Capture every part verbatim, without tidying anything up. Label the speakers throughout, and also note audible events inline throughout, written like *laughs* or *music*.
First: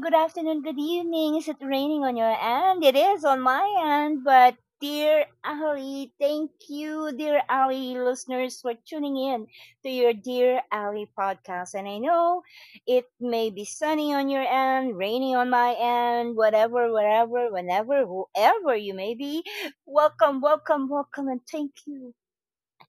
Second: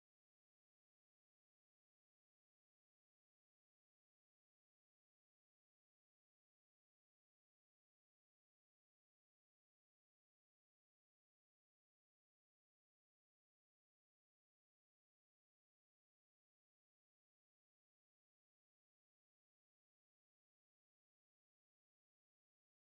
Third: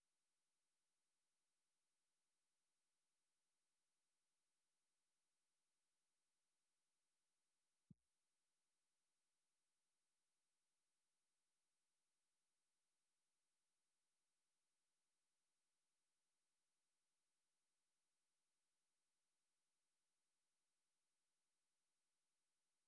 Speaker 1: good afternoon, good evening. Is it raining on your end? It is on my end, but dear Ali, thank you, dear Ali listeners, for tuning in to your Dear Ali podcast. And I know it may be sunny on your end, rainy on my end, whatever, wherever, whenever, whoever you may be. Welcome, welcome, welcome, and thank you.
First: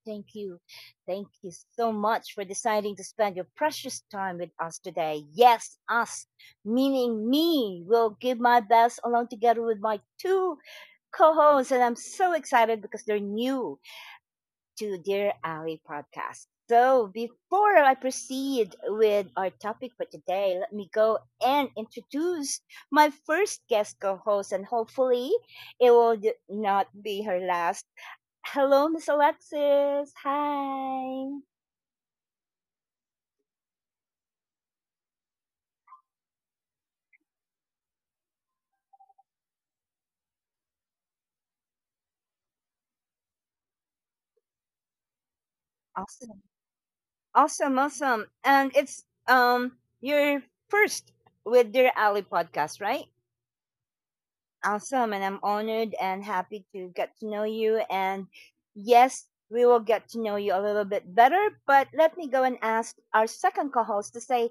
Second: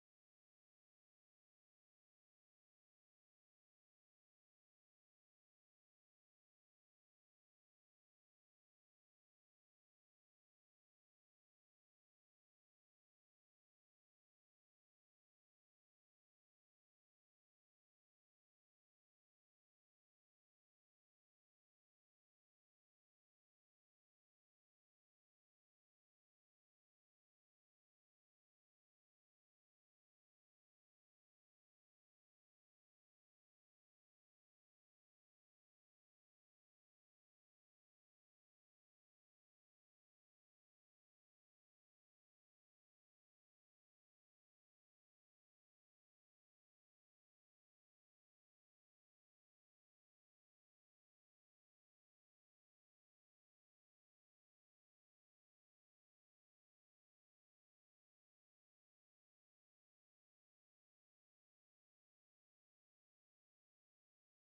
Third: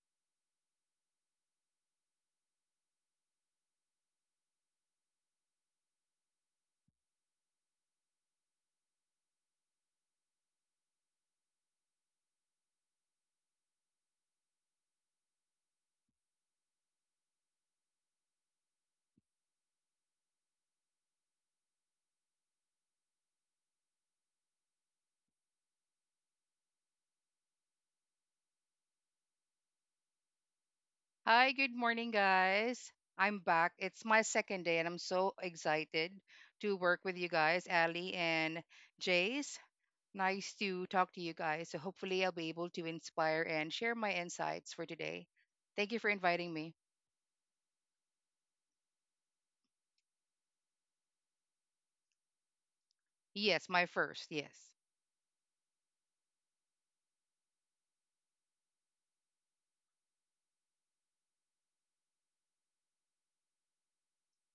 Speaker 1: Thank you. Thank you so much for deciding to spend your precious time with us today. Yes, us, meaning me, will give my best along together with my two co hosts. And I'm so excited because they're new to Dear Ally podcast. So before I proceed with our topic for today, let me go and introduce my first guest co host. And hopefully, it will d- not be her last. Hello, Miss Alexis. Hi.
Speaker 2: Hi, good morning, guys. I'm back. It's my second day, and I'm so excited to work with you guys, Ali and Jace. Nice to talk to you guys. So, hopefully, I'll be able to inspire and share my insights for today. Thank you for
Speaker 1: Awesome.
Speaker 2: inviting me.
Speaker 1: Awesome. Awesome. And it's um your first with Dear Ali podcast, right?
Speaker 2: Yes, my first. Yes.
Speaker 1: Awesome. And I'm honored and happy to get to know you. And yes, we will get to know you a little bit better. But let me go and ask our second co-host to say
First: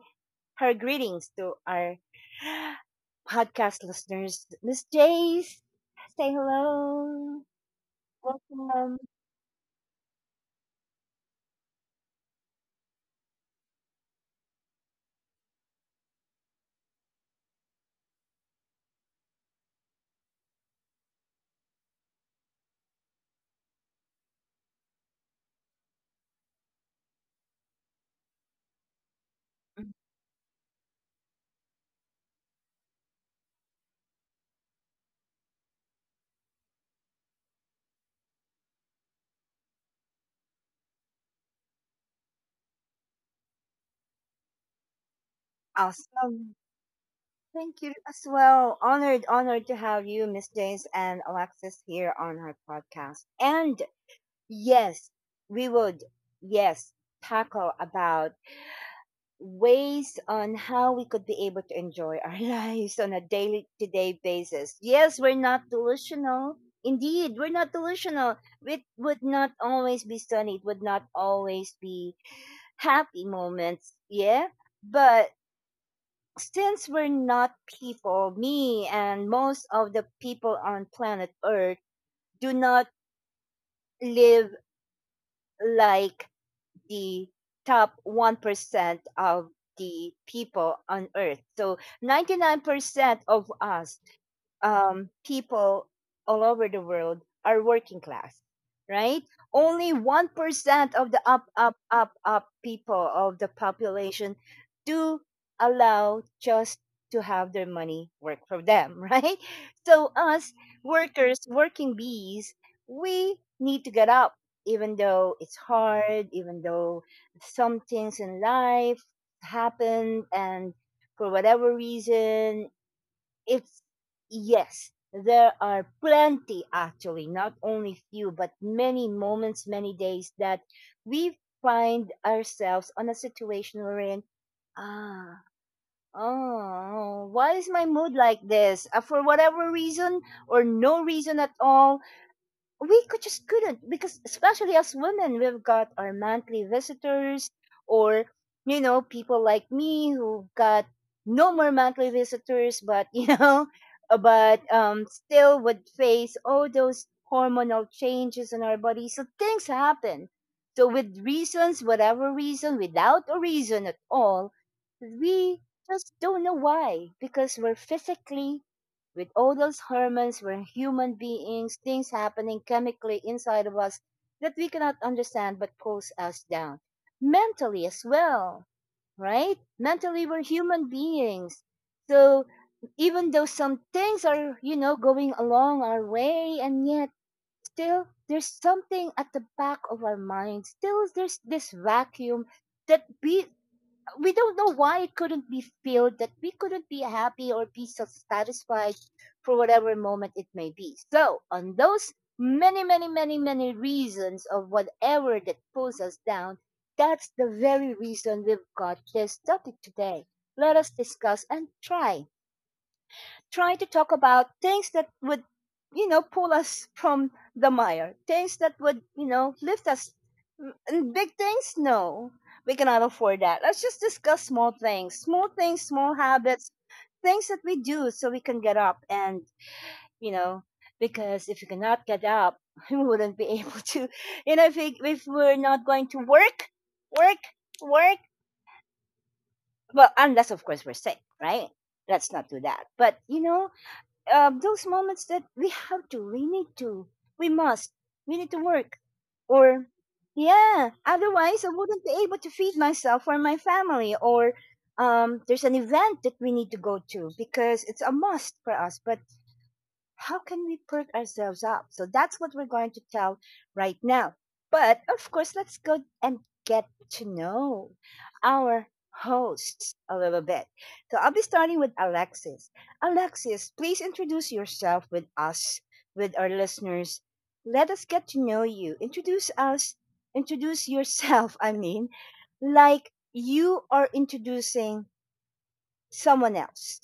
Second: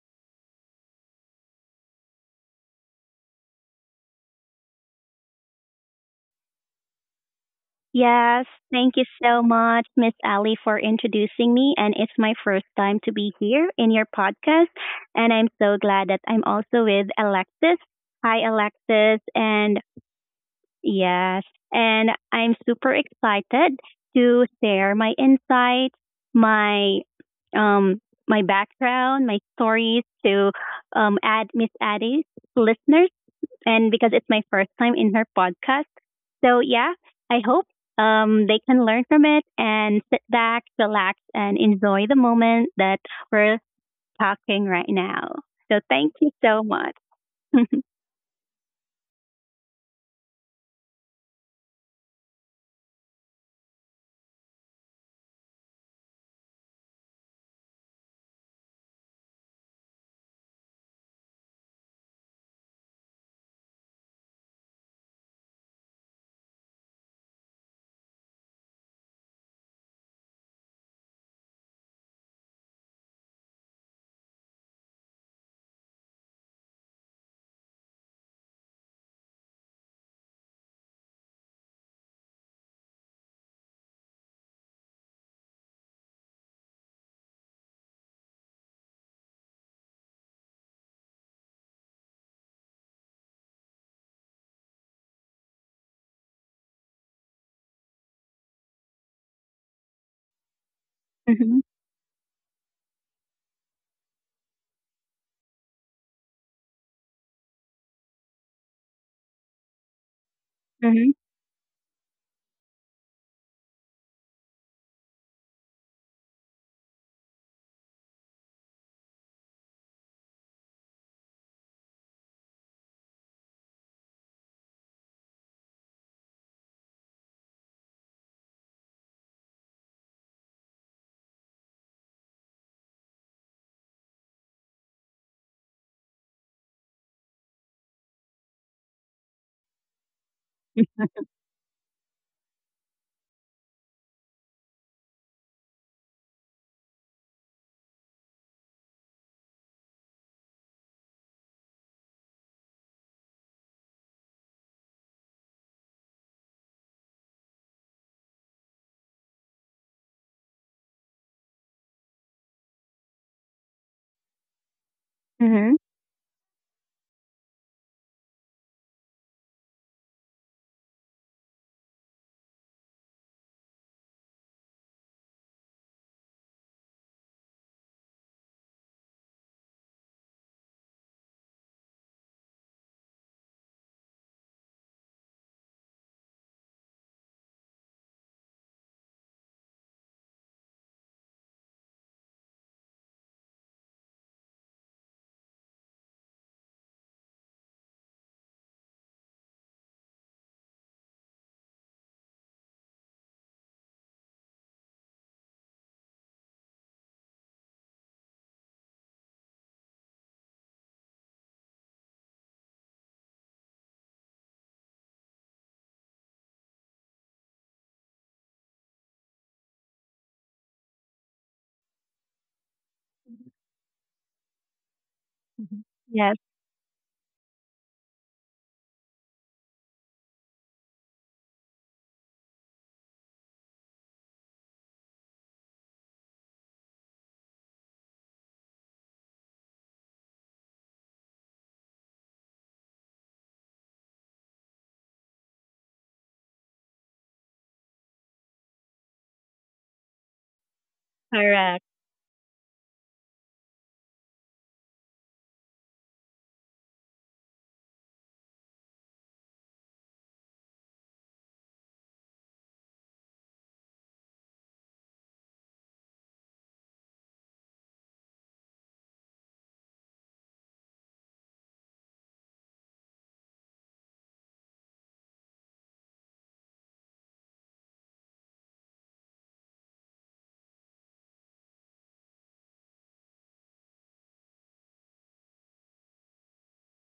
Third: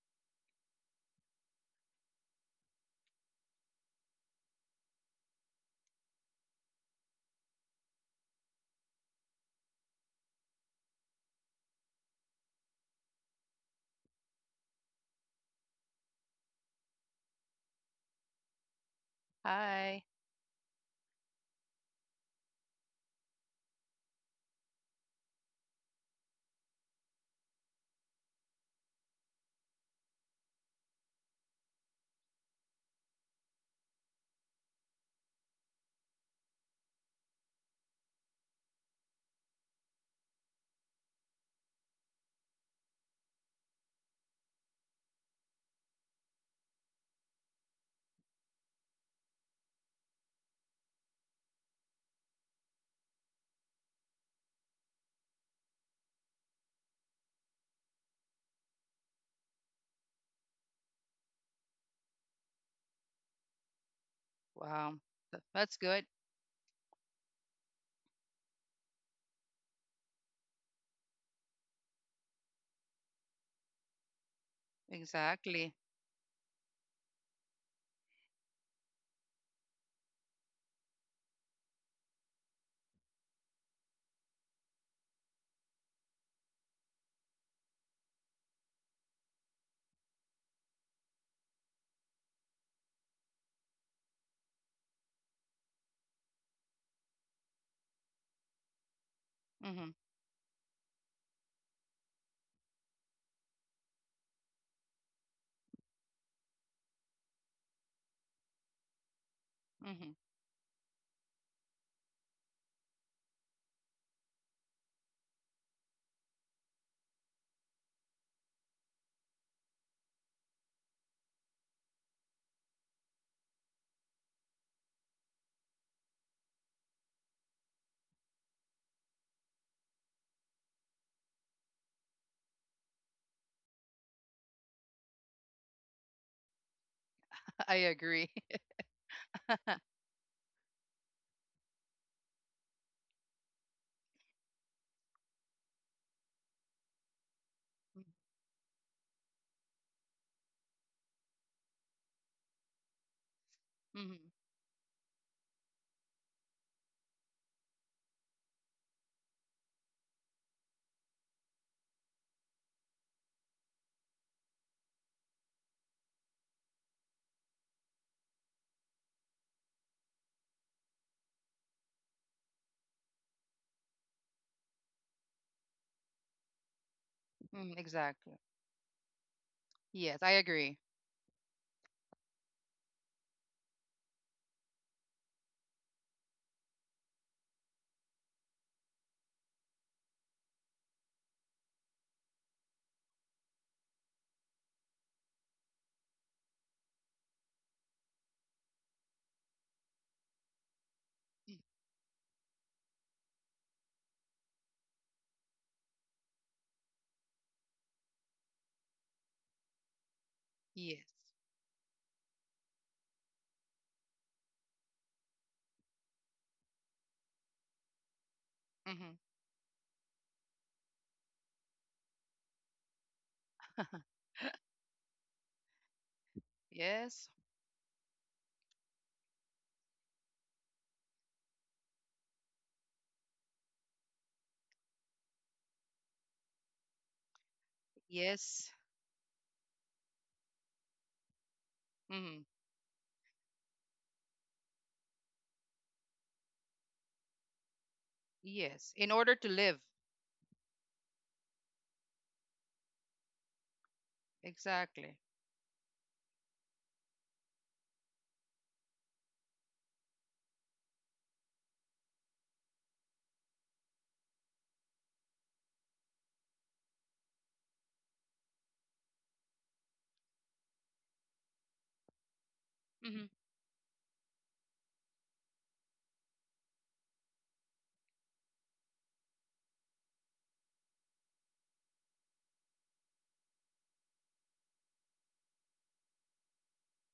Speaker 1: her greetings to our *gasps* *sighs* podcast listeners. Miss Jace, say hello.
Speaker 3: Yes, thank
Speaker 1: Welcome.
Speaker 3: you so much, Miss Ali, for introducing me. And it's my first time to be here in your podcast. And I'm so glad that I'm also with Alexis. Hi, Alexis. And
Speaker 2: Hi.
Speaker 3: yes, and I'm super excited to share my insights, my um, my background, my stories to um, add Miss Addie's listeners, and because it's my first time in her podcast. So yeah, I hope um, they can learn from it and sit back, relax, and enjoy the moment that we're talking right now. So thank you so
Speaker 1: Awesome.
Speaker 3: much. *laughs*
Speaker 1: Thank you as well. Honored, honored to have you, Miss James and Alexis, here on our podcast. And yes, we would, yes, tackle about ways on how we could be able to enjoy our *laughs* lives on a daily to day basis.
Speaker 2: Wow.
Speaker 1: Yes,
Speaker 2: th-
Speaker 1: we're
Speaker 2: That's
Speaker 1: not
Speaker 2: good.
Speaker 1: delusional. Indeed, we're not delusional. It would not always be sunny. It would not always be happy moments. Yeah. But
Speaker 2: Exactly.
Speaker 1: since we're not people, me and most of the people on planet Earth do not live like the top one percent of the people on Earth. So ninety-nine percent of us um, people all over the world are working class, right?
Speaker 2: Mm-hmm.
Speaker 1: Only one percent of the up,
Speaker 3: Hmm.
Speaker 1: up, up, up people of the population do allow just to have their money work for them, *laughs* right?
Speaker 2: Mm-hmm.
Speaker 1: So, us
Speaker 3: Hmm.
Speaker 1: workers, working bees, we need to get up, even though it's hard, even though some things in life happen and for whatever reason it's, yes, there are plenty actually, not only few, but many moments, many days that we find ourselves on a situation wherein, ah, oh, why
Speaker 2: *laughs*
Speaker 1: is
Speaker 2: I
Speaker 1: my mood
Speaker 2: agree.
Speaker 1: like
Speaker 2: *laughs*
Speaker 1: this? Uh, for whatever reason or no reason at all, we could just couldn't, because especially as women we've got our monthly visitors, or you know people like me who got no more monthly visitors but you know *laughs*
Speaker 2: Mm-hmm.
Speaker 1: but um still would face all those hormonal changes in our body. So things happen, so with reasons, whatever reason, without a reason at all, we
Speaker 3: Hmm.
Speaker 1: just don't know why because we're physically, with all those hormones, we're human beings, things happening chemically inside of us that we cannot understand but pulls us down.
Speaker 2: Mm,
Speaker 1: Mentally as
Speaker 2: exactly.
Speaker 1: well, right?
Speaker 2: Yes,
Speaker 1: Mentally,
Speaker 2: I
Speaker 1: we're
Speaker 2: agree.
Speaker 1: human beings. So even though some things are, you know, going along our way, and yet still there's something at the back of our mind, still there's this vacuum that we we don't know why it couldn't be filled, that we couldn't be happy or be so satisfied for whatever moment it may be. So on those many many many many reasons of whatever that pulls us down, that's the very reason we've got this topic today. Let us
Speaker 2: Yes.
Speaker 1: discuss and try trying to talk about things that would, you know, pull us from the mire, things that would,
Speaker 2: Mm-hmm.
Speaker 1: you know, lift us. Mm, And big things, no, we cannot afford that. Let's just discuss small things, small things, small
Speaker 3: Yes,
Speaker 2: *laughs*
Speaker 1: habits,
Speaker 2: Yes.
Speaker 1: things that we do so we can get up. And, you know, because if you cannot get up, *laughs* we wouldn't be *laughs* able to, you know, if, we, if we're not going to work, work, work,
Speaker 2: Yes.
Speaker 1: well, unless, of course, we're sick, right? Let's
Speaker 2: Hmm.
Speaker 1: not do that. But, you know, uh, those moments that we have to, we need to, we must, we need to
Speaker 2: Yes,
Speaker 1: work.
Speaker 2: in order to live.
Speaker 1: Or, yeah, otherwise I
Speaker 3: correct.
Speaker 1: wouldn't be able to feed myself or my family. Or
Speaker 2: Exactly.
Speaker 1: um, there's an event that we need to go to because it's a must for us. But how can we perk ourselves up? So that's what we're going to tell right now. But of course, let's go and get to know our hosts a little bit. So I'll be starting with Alexis.
Speaker 2: Hmm.
Speaker 1: Alexis, please introduce yourself with us, with our listeners. Let us get to know you. Introduce us, introduce yourself, *laughs* I mean, like you are introducing someone else,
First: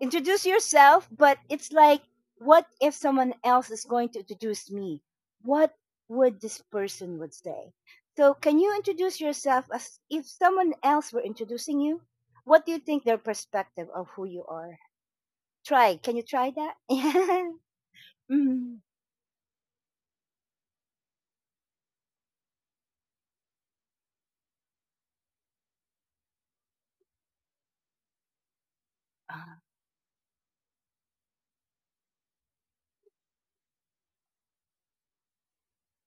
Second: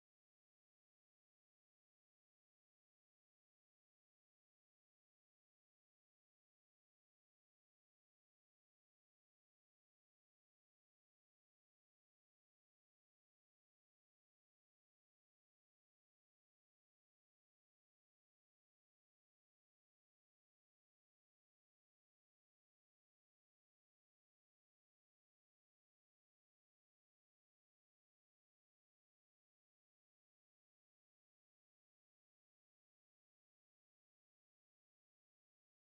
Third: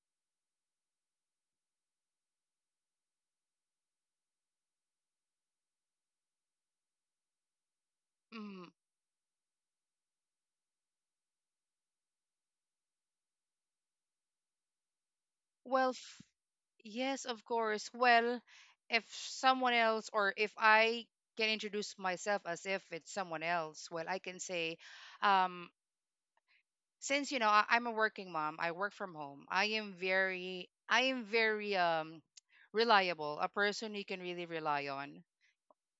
Speaker 1: introduce yourself, but it's like, what if someone else is going to introduce me? What would this person would say? So can
Speaker 2: Hmm.
Speaker 1: you introduce yourself as if someone else were introducing you? What do you think their perspective of who you are?
Speaker 2: Well,
Speaker 1: Try. Can you
Speaker 2: f-
Speaker 1: try that? *laughs*
Speaker 2: yes,
Speaker 1: Yeah.
Speaker 2: of course. Well,
Speaker 1: Mm.
Speaker 2: if someone else or if I can introduce myself as if it's someone else, well, I can say, um, since you know I, I'm a working mom. I work from home.
Speaker 1: Ah,
Speaker 2: I am very, I am very um, *tsk* reliable, a person you can really rely on,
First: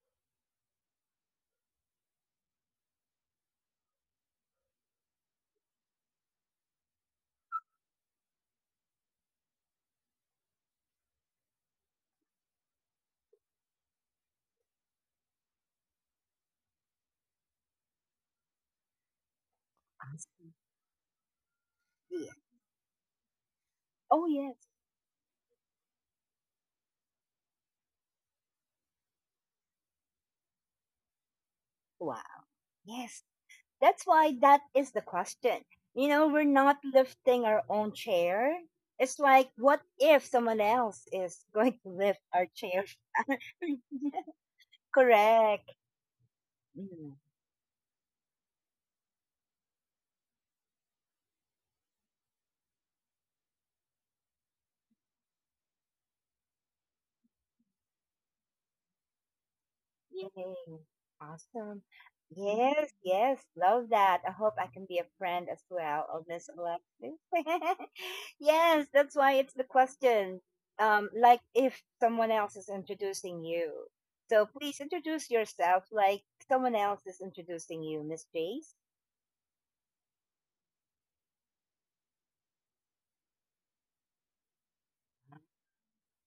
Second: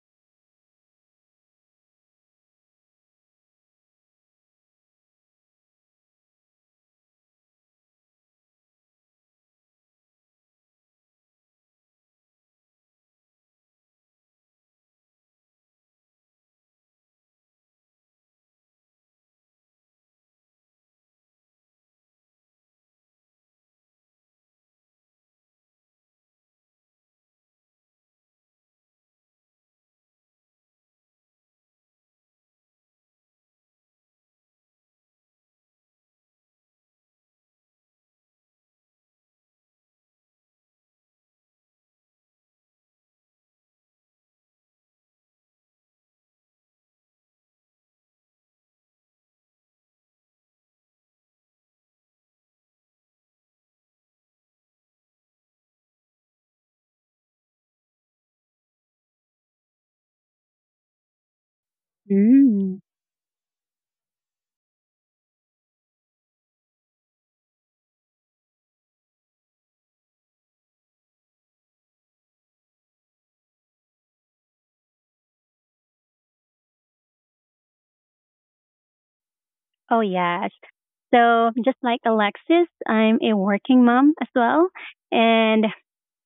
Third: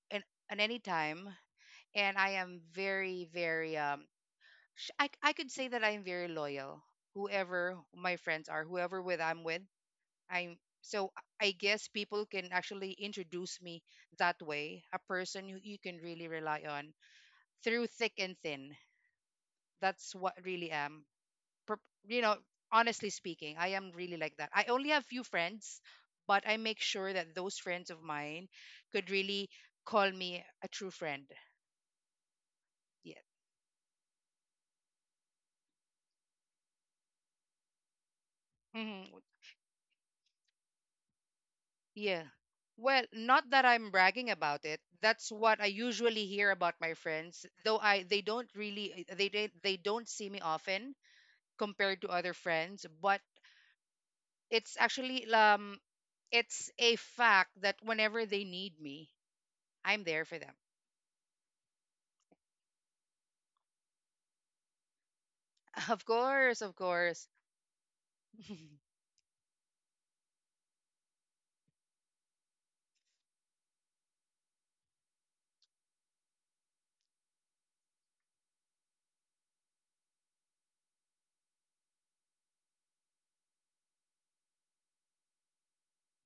Speaker 2: and at any time. And I am very, very um, sh- I, I could say that I'm very loyal. Whoever my friends are, whoever with I'm with, I'm so I guess people can actually introduce me that way. A person who you can really rely on through thick and thin. That's
Speaker 1: I
Speaker 2: what
Speaker 1: see.
Speaker 2: really am. Per- You
Speaker 1: Yeah.
Speaker 2: know, honestly speaking, I am really
Speaker 1: Oh
Speaker 2: like that.
Speaker 1: yes.
Speaker 2: I only have few friends, but I make sure that those friends of mine could really call me a true friend.
Speaker 1: Wow.
Speaker 2: Yeah.
Speaker 1: Yes. That's why that is the question. You know, we're not lifting our own chair.
Speaker 2: Hmm.
Speaker 1: It's like, what if someone else is *laughs* going to lift
Speaker 2: Yeah.
Speaker 1: our chair?
Speaker 2: Well, not that I'm bragging about it.
Speaker 1: *laughs*
Speaker 2: That's what I
Speaker 1: Correct.
Speaker 2: usually hear about my
Speaker 1: Mm.
Speaker 2: friends. Though I they don't really they they, they don't see me often compared to other friends, but it's actually um it's a fact that whenever they need me, I'm there for them.
Speaker 1: Yay. Awesome.
Speaker 3: Mm.
Speaker 1: Yes, yes, love that. I hope I can be a friend as
Speaker 2: *laughs* Of
Speaker 1: well of Miss
Speaker 2: course, of course.
Speaker 1: Alexis. *laughs* Yes,
Speaker 2: *laughs*
Speaker 1: that's why it's the question. Um, like if someone else is introducing you. So please introduce yourself like someone else is introducing you, Miss Jace.
Speaker 3: Oh yes. So just like Alexis, I'm a working mom as well, and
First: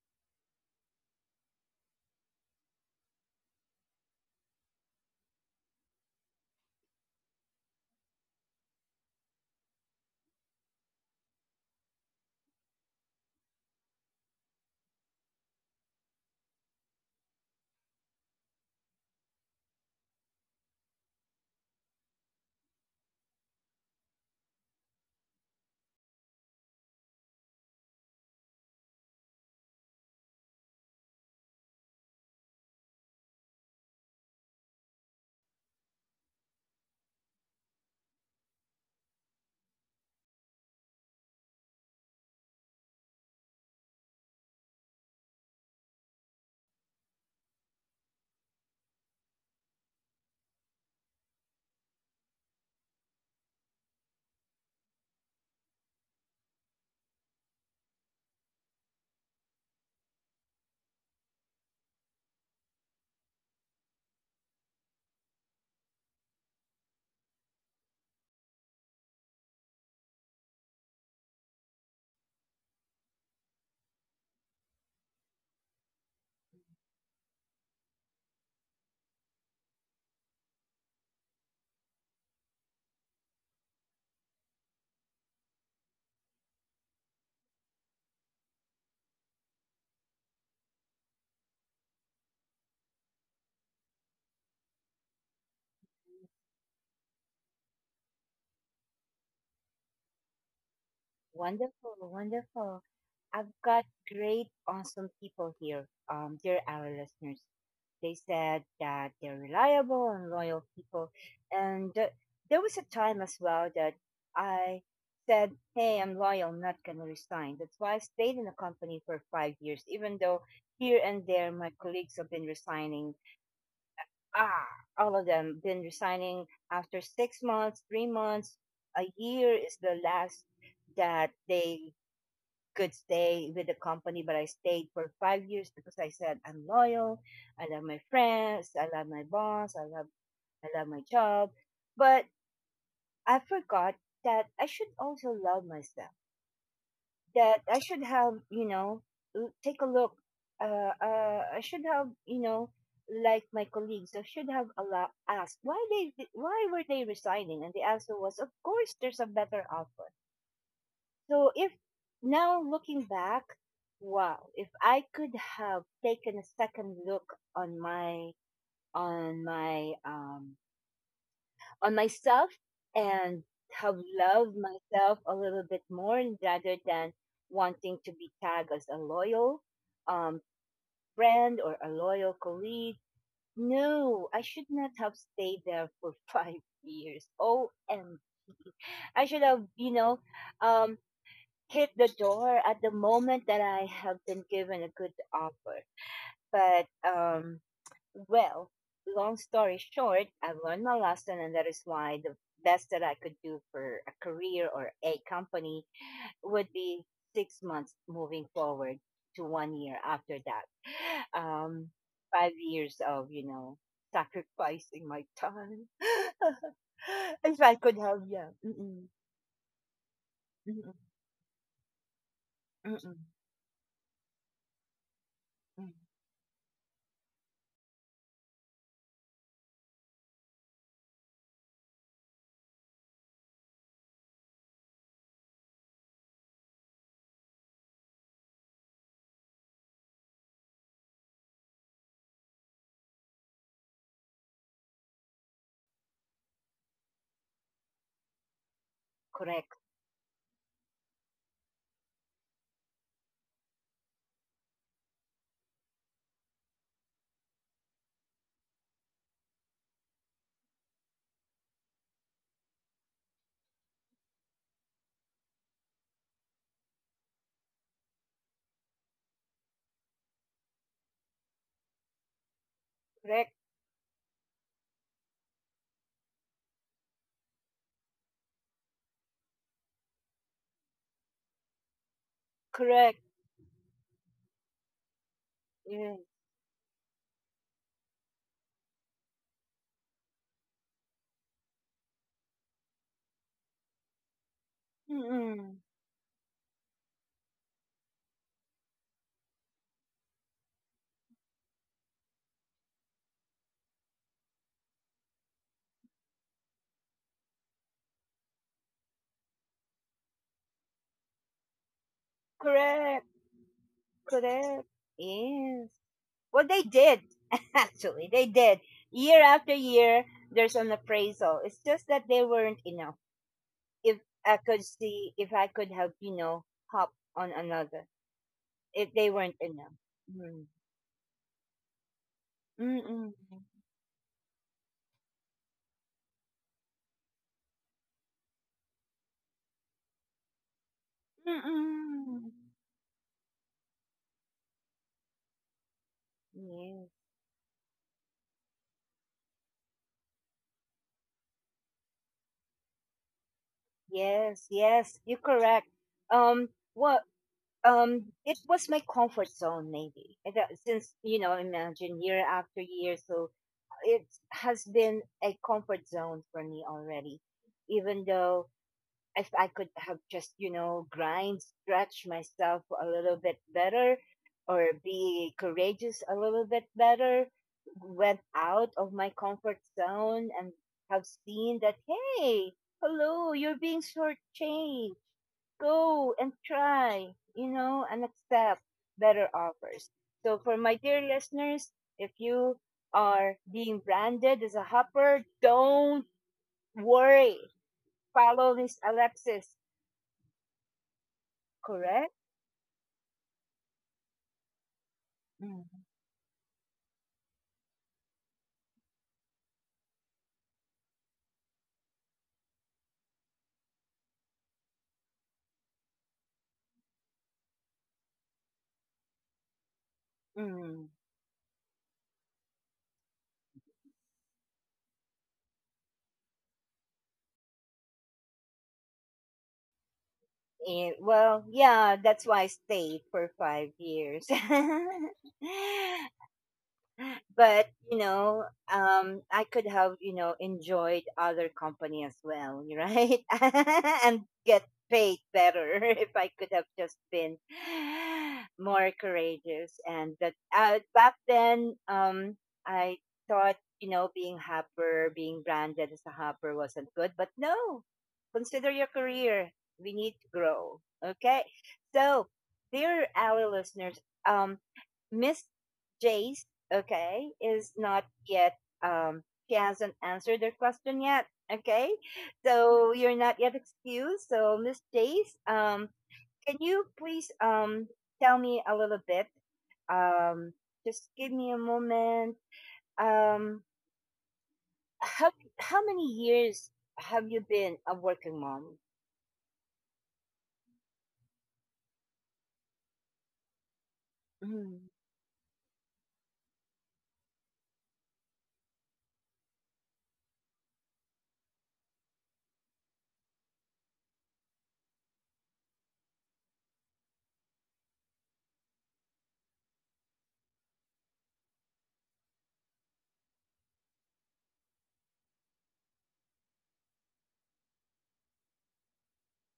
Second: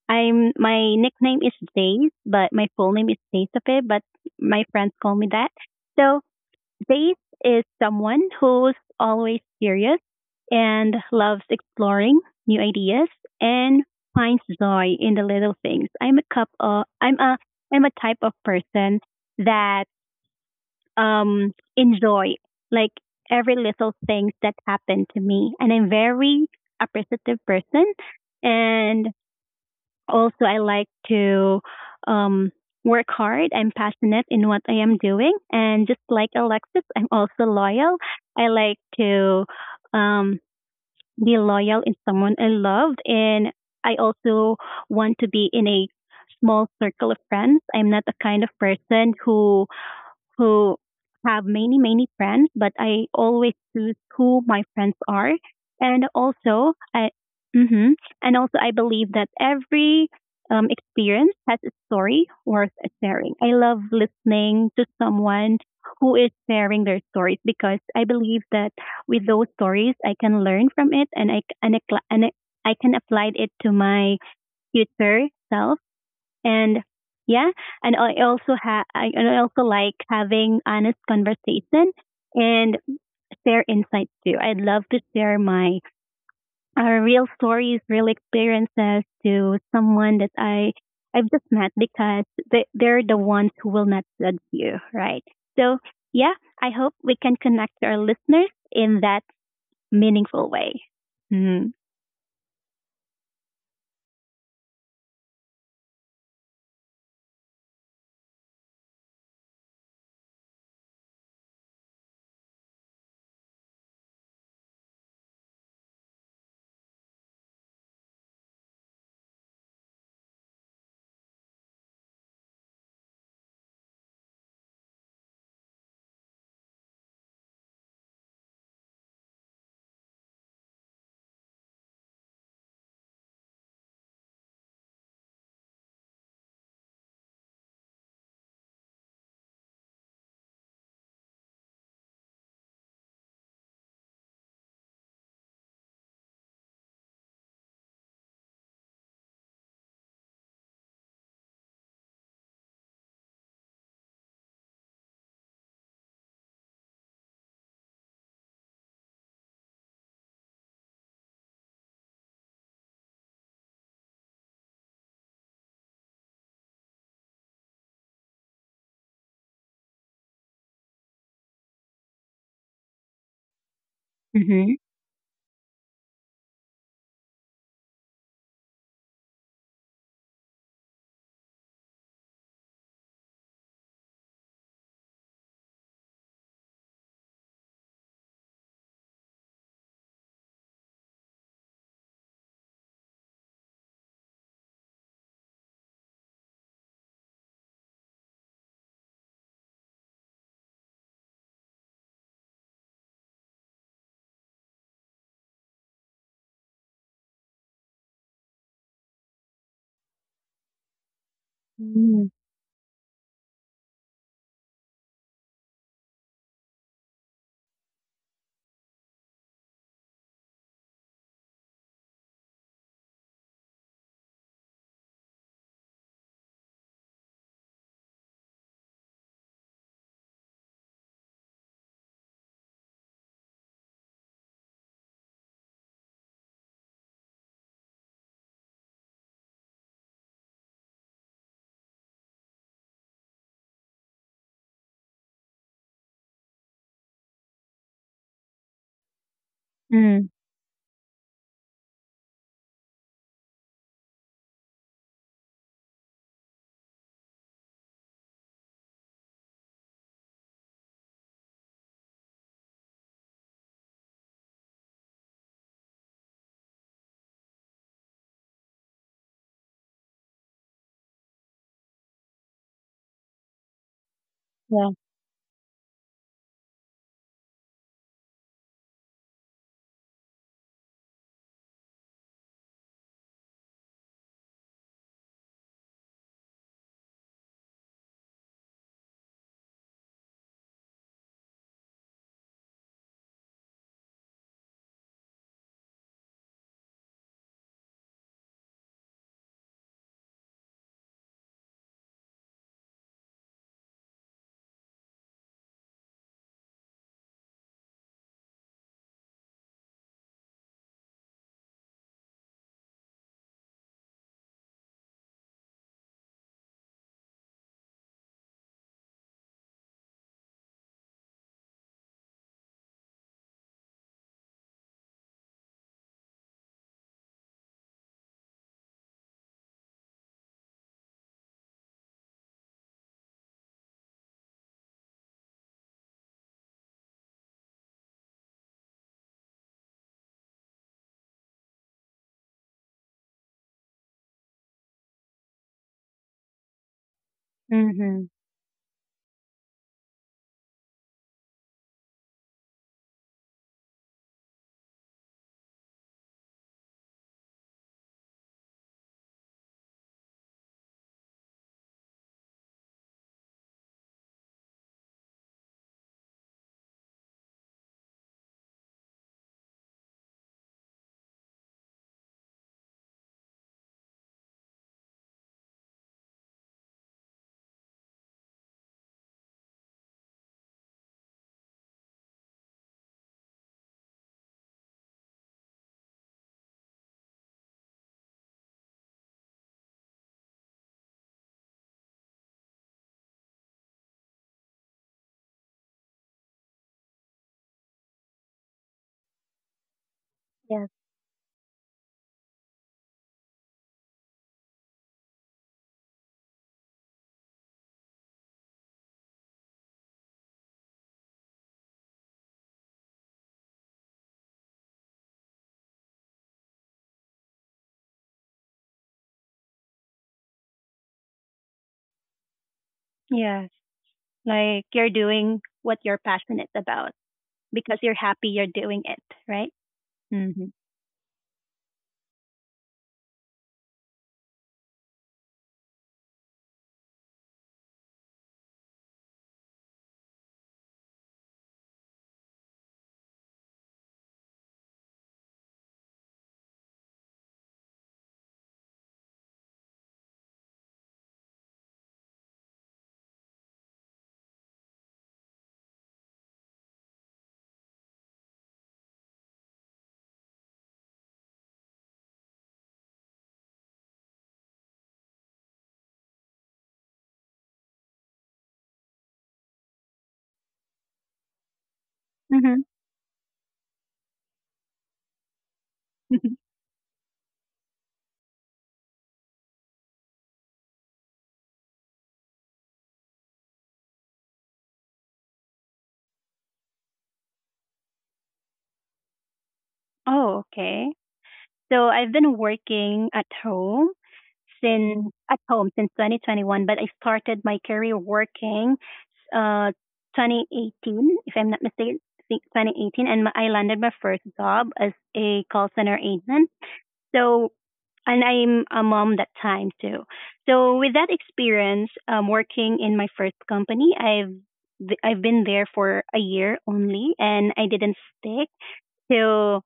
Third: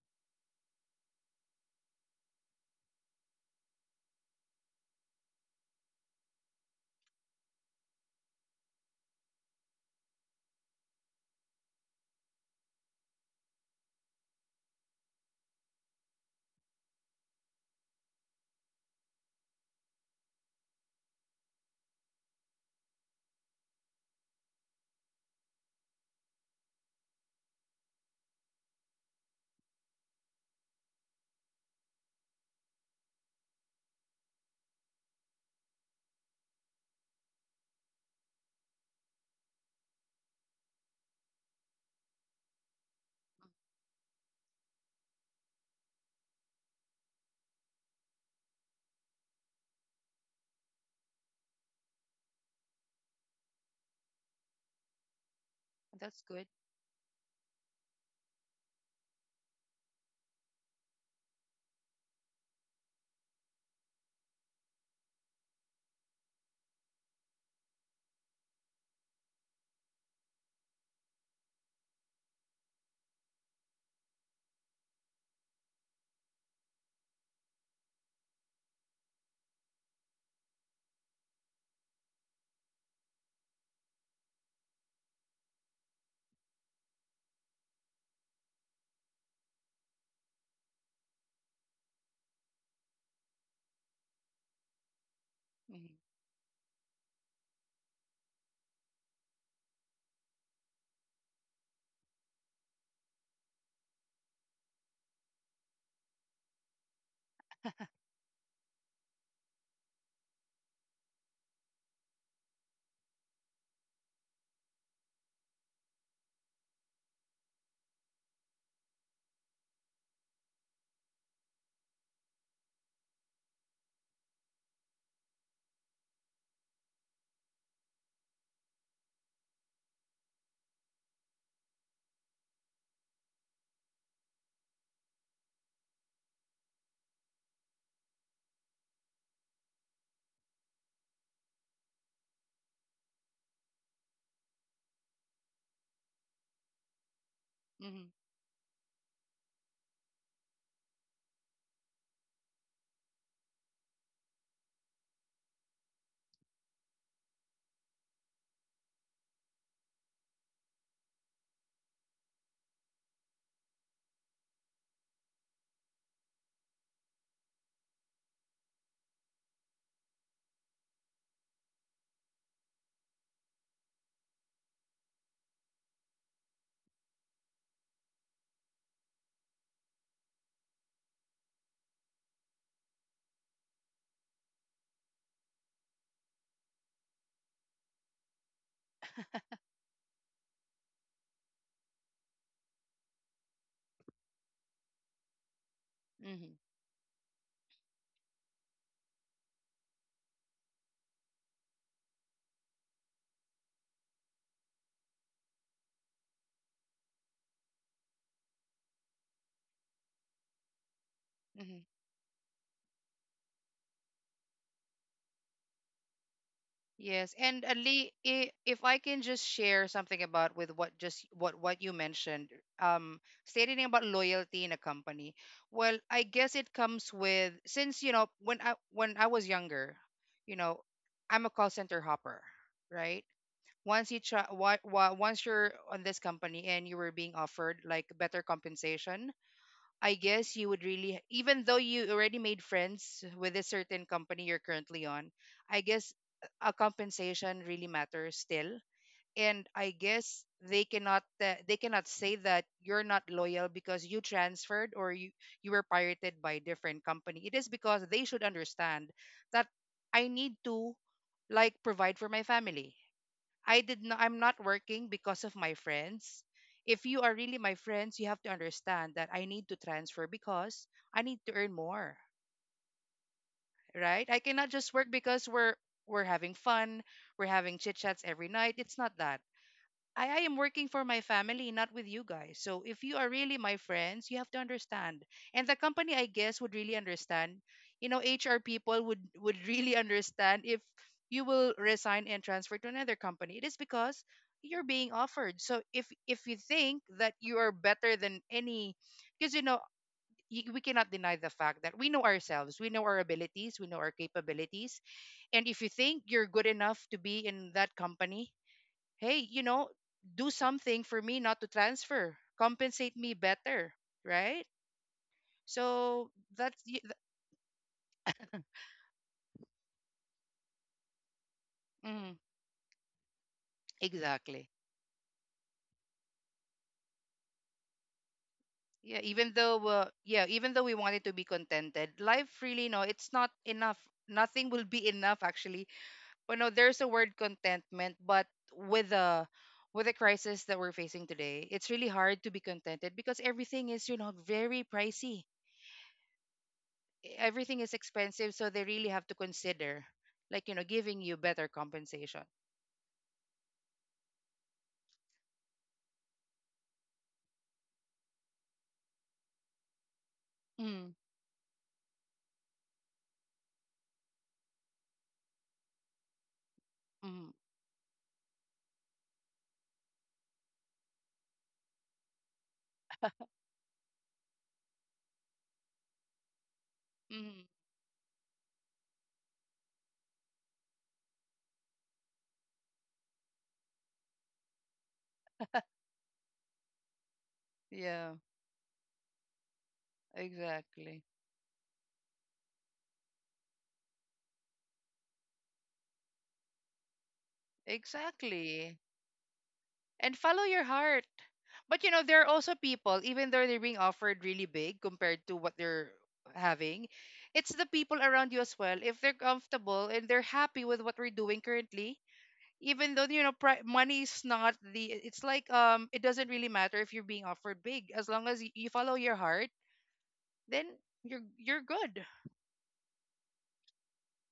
Speaker 3: I'm my nickname is Days, but my full name is Daisafe, but my friends call me that. So Days is someone who's always curious and loves exploring new ideas and finds joy in the little things. I'm a cup of I'm a I'm a type of person that um enjoy like every little things that happen to me, and I'm very appreciative person. And also, I like to um, work hard. I'm passionate in what I am doing. And just like Alexis, I'm also loyal. I like to um, be loyal in someone I loved. And I also want to be in a small circle of friends. I'm not the kind of person who who have many, many friends, but I always choose who my friends are. And
Speaker 2: That's good.
Speaker 3: also, I, hmm and also I believe that every um, experience has a story worth sharing. I love listening to someone who is sharing their stories because I believe that with those stories, I can learn from it, and I, and I, and I can apply it to my future self. And yeah, and I also have I and I also like having honest conversation and share insights too. I'd love to share my uh, real stories, real experiences to someone that I I've just met, because they, they're the ones who will not judge you, right? So
Speaker 2: Hmm.
Speaker 3: yeah, I hope we can connect to our listeners in that meaningful way. Mm-hmm.
Speaker 1: Wonderful, wonderful. I've got great, awesome people here, um, dear our listeners. They said that they're reliable and loyal people. And uh, there was a time as well that I said, Hey, I'm loyal, not going to resign. That's why I stayed in the company for five years, even though here and there my colleagues have been resigning. Ah, all of them been resigning after six months, three months, a year is the last that they could stay with the company, but I stayed for five years because I said I'm loyal. I love my friends. I love my boss. I love I love my job. But I forgot that I should also love myself. That I should
Speaker 2: Hmm.
Speaker 1: have, you know, l- take a look. Uh, uh, I should have, you know, like my colleagues, I should have allow asked why, they why were they resigning, and the answer was of course there's a better offer. So if, now looking back, wow, if I could have taken a second look on my, on my um on myself, and have loved
Speaker 3: Mm-hmm.
Speaker 1: myself a little bit more rather than wanting to be tagged as a loyal um friend or a loyal colleague. No, I should not have stayed there for *laughs* five years. Oh, and I should have, you know, um, hit the door at the moment that I have been given a good offer. But, um, well, long story short, I've learned my lesson, and that is why the best that I could do for a career or a company would be six months moving forward to one year after that. Um,
Speaker 2: Hmm.
Speaker 1: five years of, you know, sacrificing my time.
Speaker 2: Yes,
Speaker 1: *laughs* If
Speaker 2: and
Speaker 1: I could
Speaker 2: Ali,
Speaker 1: have, yeah.
Speaker 2: i- if I
Speaker 1: Mm-mm,
Speaker 2: can just share something about with what
Speaker 1: mm-mm,
Speaker 2: just what what you mentioned,
Speaker 1: mm-mm,
Speaker 2: um, stating about loyalty in a company.
Speaker 1: mm.
Speaker 2: Well, I guess it comes with since you know when I when I was younger, you know, I'm a call center hopper, right? Once you try, what, once you're on this company and you were being offered like better compensation, I guess you would really, even though you already made friends with a certain company you're currently on, I guess a compensation really matters still. And
Speaker 1: Correct,
Speaker 2: I
Speaker 3: Mm-hmm.
Speaker 2: guess they cannot uh, they cannot say that you're not loyal because you transferred or you you were pirated by a different company. It is because they should understand that I need to like provide for my family. I did not I'm not working because of my friends. If you are really my friends, you have to understand that I need to transfer because I need to earn more,
Speaker 1: correct,
Speaker 2: right? I cannot
Speaker 3: Yeah.
Speaker 2: just work because we're we're having fun, we're having chit-chats every night. It's not that. I, I am working for my family, not with you guys. So if you
Speaker 1: correct.
Speaker 2: are really my friends, you have to understand. And the company,
Speaker 1: Yes.
Speaker 2: I guess, would really understand. You know, H R people would *laughs* would really understand if you will resign and transfer to another company. It is because you're being offered.
Speaker 1: Mm-mm.
Speaker 2: So if if you think that you are better than any, because you know y- we cannot deny the fact that we know ourselves, we know our abilities, we know our capabilities, and if you think you're good enough to be in that company, hey, you know, do something for me not to transfer. Compensate
Speaker 1: Correct.
Speaker 2: me better, right?
Speaker 1: Correct. Yes.
Speaker 2: So
Speaker 1: Well, they
Speaker 2: that's y- th-
Speaker 1: did. *laughs* Actually, they did. Year after year, there's an appraisal. It's just that
Speaker 2: mm,
Speaker 1: they weren't enough. If I
Speaker 2: exactly.
Speaker 1: could see, if I could have, you know, hop on another, if
Speaker 2: Yeah,
Speaker 1: they
Speaker 2: even
Speaker 1: weren't
Speaker 2: though
Speaker 1: enough.
Speaker 2: uh, yeah,
Speaker 1: Mm.
Speaker 2: even though we wanted to be contented, life really no, it's
Speaker 1: Mm-mm.
Speaker 2: not enough. Nothing will be enough actually. But no, there's a word contentment, but with a with the crisis that we're facing today, it's really hard to
Speaker 1: Mm-mm.
Speaker 2: be contented because everything is, you know, very pricey,
Speaker 1: Yes.
Speaker 2: e, everything is
Speaker 3: Mm-hmm.
Speaker 2: expensive, so they really have to consider, like, you know, giving you better compensation.
Speaker 1: Yes. Yes. You're correct. Um. What? Um, it was my comfort zone maybe. And that-
Speaker 2: Mm,
Speaker 1: since you know, imagine year after year, so it has been a comfort zone for me already,
Speaker 2: mm,
Speaker 1: even though, if I could have just, you know, grind stretch myself a little bit better or be courageous a little bit better,
Speaker 2: mm.
Speaker 1: went out of my comfort zone and have seen that, hey, hello, you're being shortchanged, go and try, you know, and
Speaker 2: Yeah,
Speaker 1: accept better offers. So, for my dear
Speaker 2: exactly.
Speaker 1: listeners, if you are being branded as a hopper, don't worry. Follow
Speaker 2: Exactly.
Speaker 1: this Alexis,
Speaker 2: And follow your
Speaker 3: Yes.
Speaker 2: heart. But, you know,
Speaker 1: correct?
Speaker 2: there are also people, even though they're being offered really big compared to what
Speaker 1: Mm.
Speaker 2: they're having, it's the people around you as well. If they're comfortable and they're happy with what we're doing currently, even though you know pri- money is not the it's like um it doesn't really matter if you're being offered big as long as y- you follow your heart, then
Speaker 1: Mm.
Speaker 2: you're you're good.
Speaker 3: Yeah. Like you're doing what you're passionate about, because you're happy you're doing it, right? Mm-hmm.
Speaker 1: And, well, yeah, that's why I stayed for five years. *laughs* But you know, um I could have, you know, enjoyed other company as well, *laughs* right, *laughs* and get paid better. *laughs* If I could have just been *gasps* more courageous. And that uh, Back then, um I thought, you know, being hopper, being branded as a hopper wasn't good. But no, consider your career, we need to grow, okay? So, dear our listeners, um Miss Jace, okay, is not yet, um, she hasn't answered their question yet, okay?
Speaker 3: Mm-hmm.
Speaker 1: So you're not yet excused. So, Miss Jace, um,
Speaker 3: *laughs*
Speaker 1: can you please um, tell me a little bit? Um, just give me a moment. Um, how, how many years have you been a working mom?
Speaker 3: Oh, okay. So I've been working at home
Speaker 1: Mhm.
Speaker 3: since at home since twenty twenty-one, but I started my career working uh twenty eighteen, if I'm not mistaken, I think twenty eighteen, and my- I landed my first job as a call center agent. So, and I'm a mom that time too. So with that experience, um, working in my first company, I've I've been there for a year only, and I didn't stick to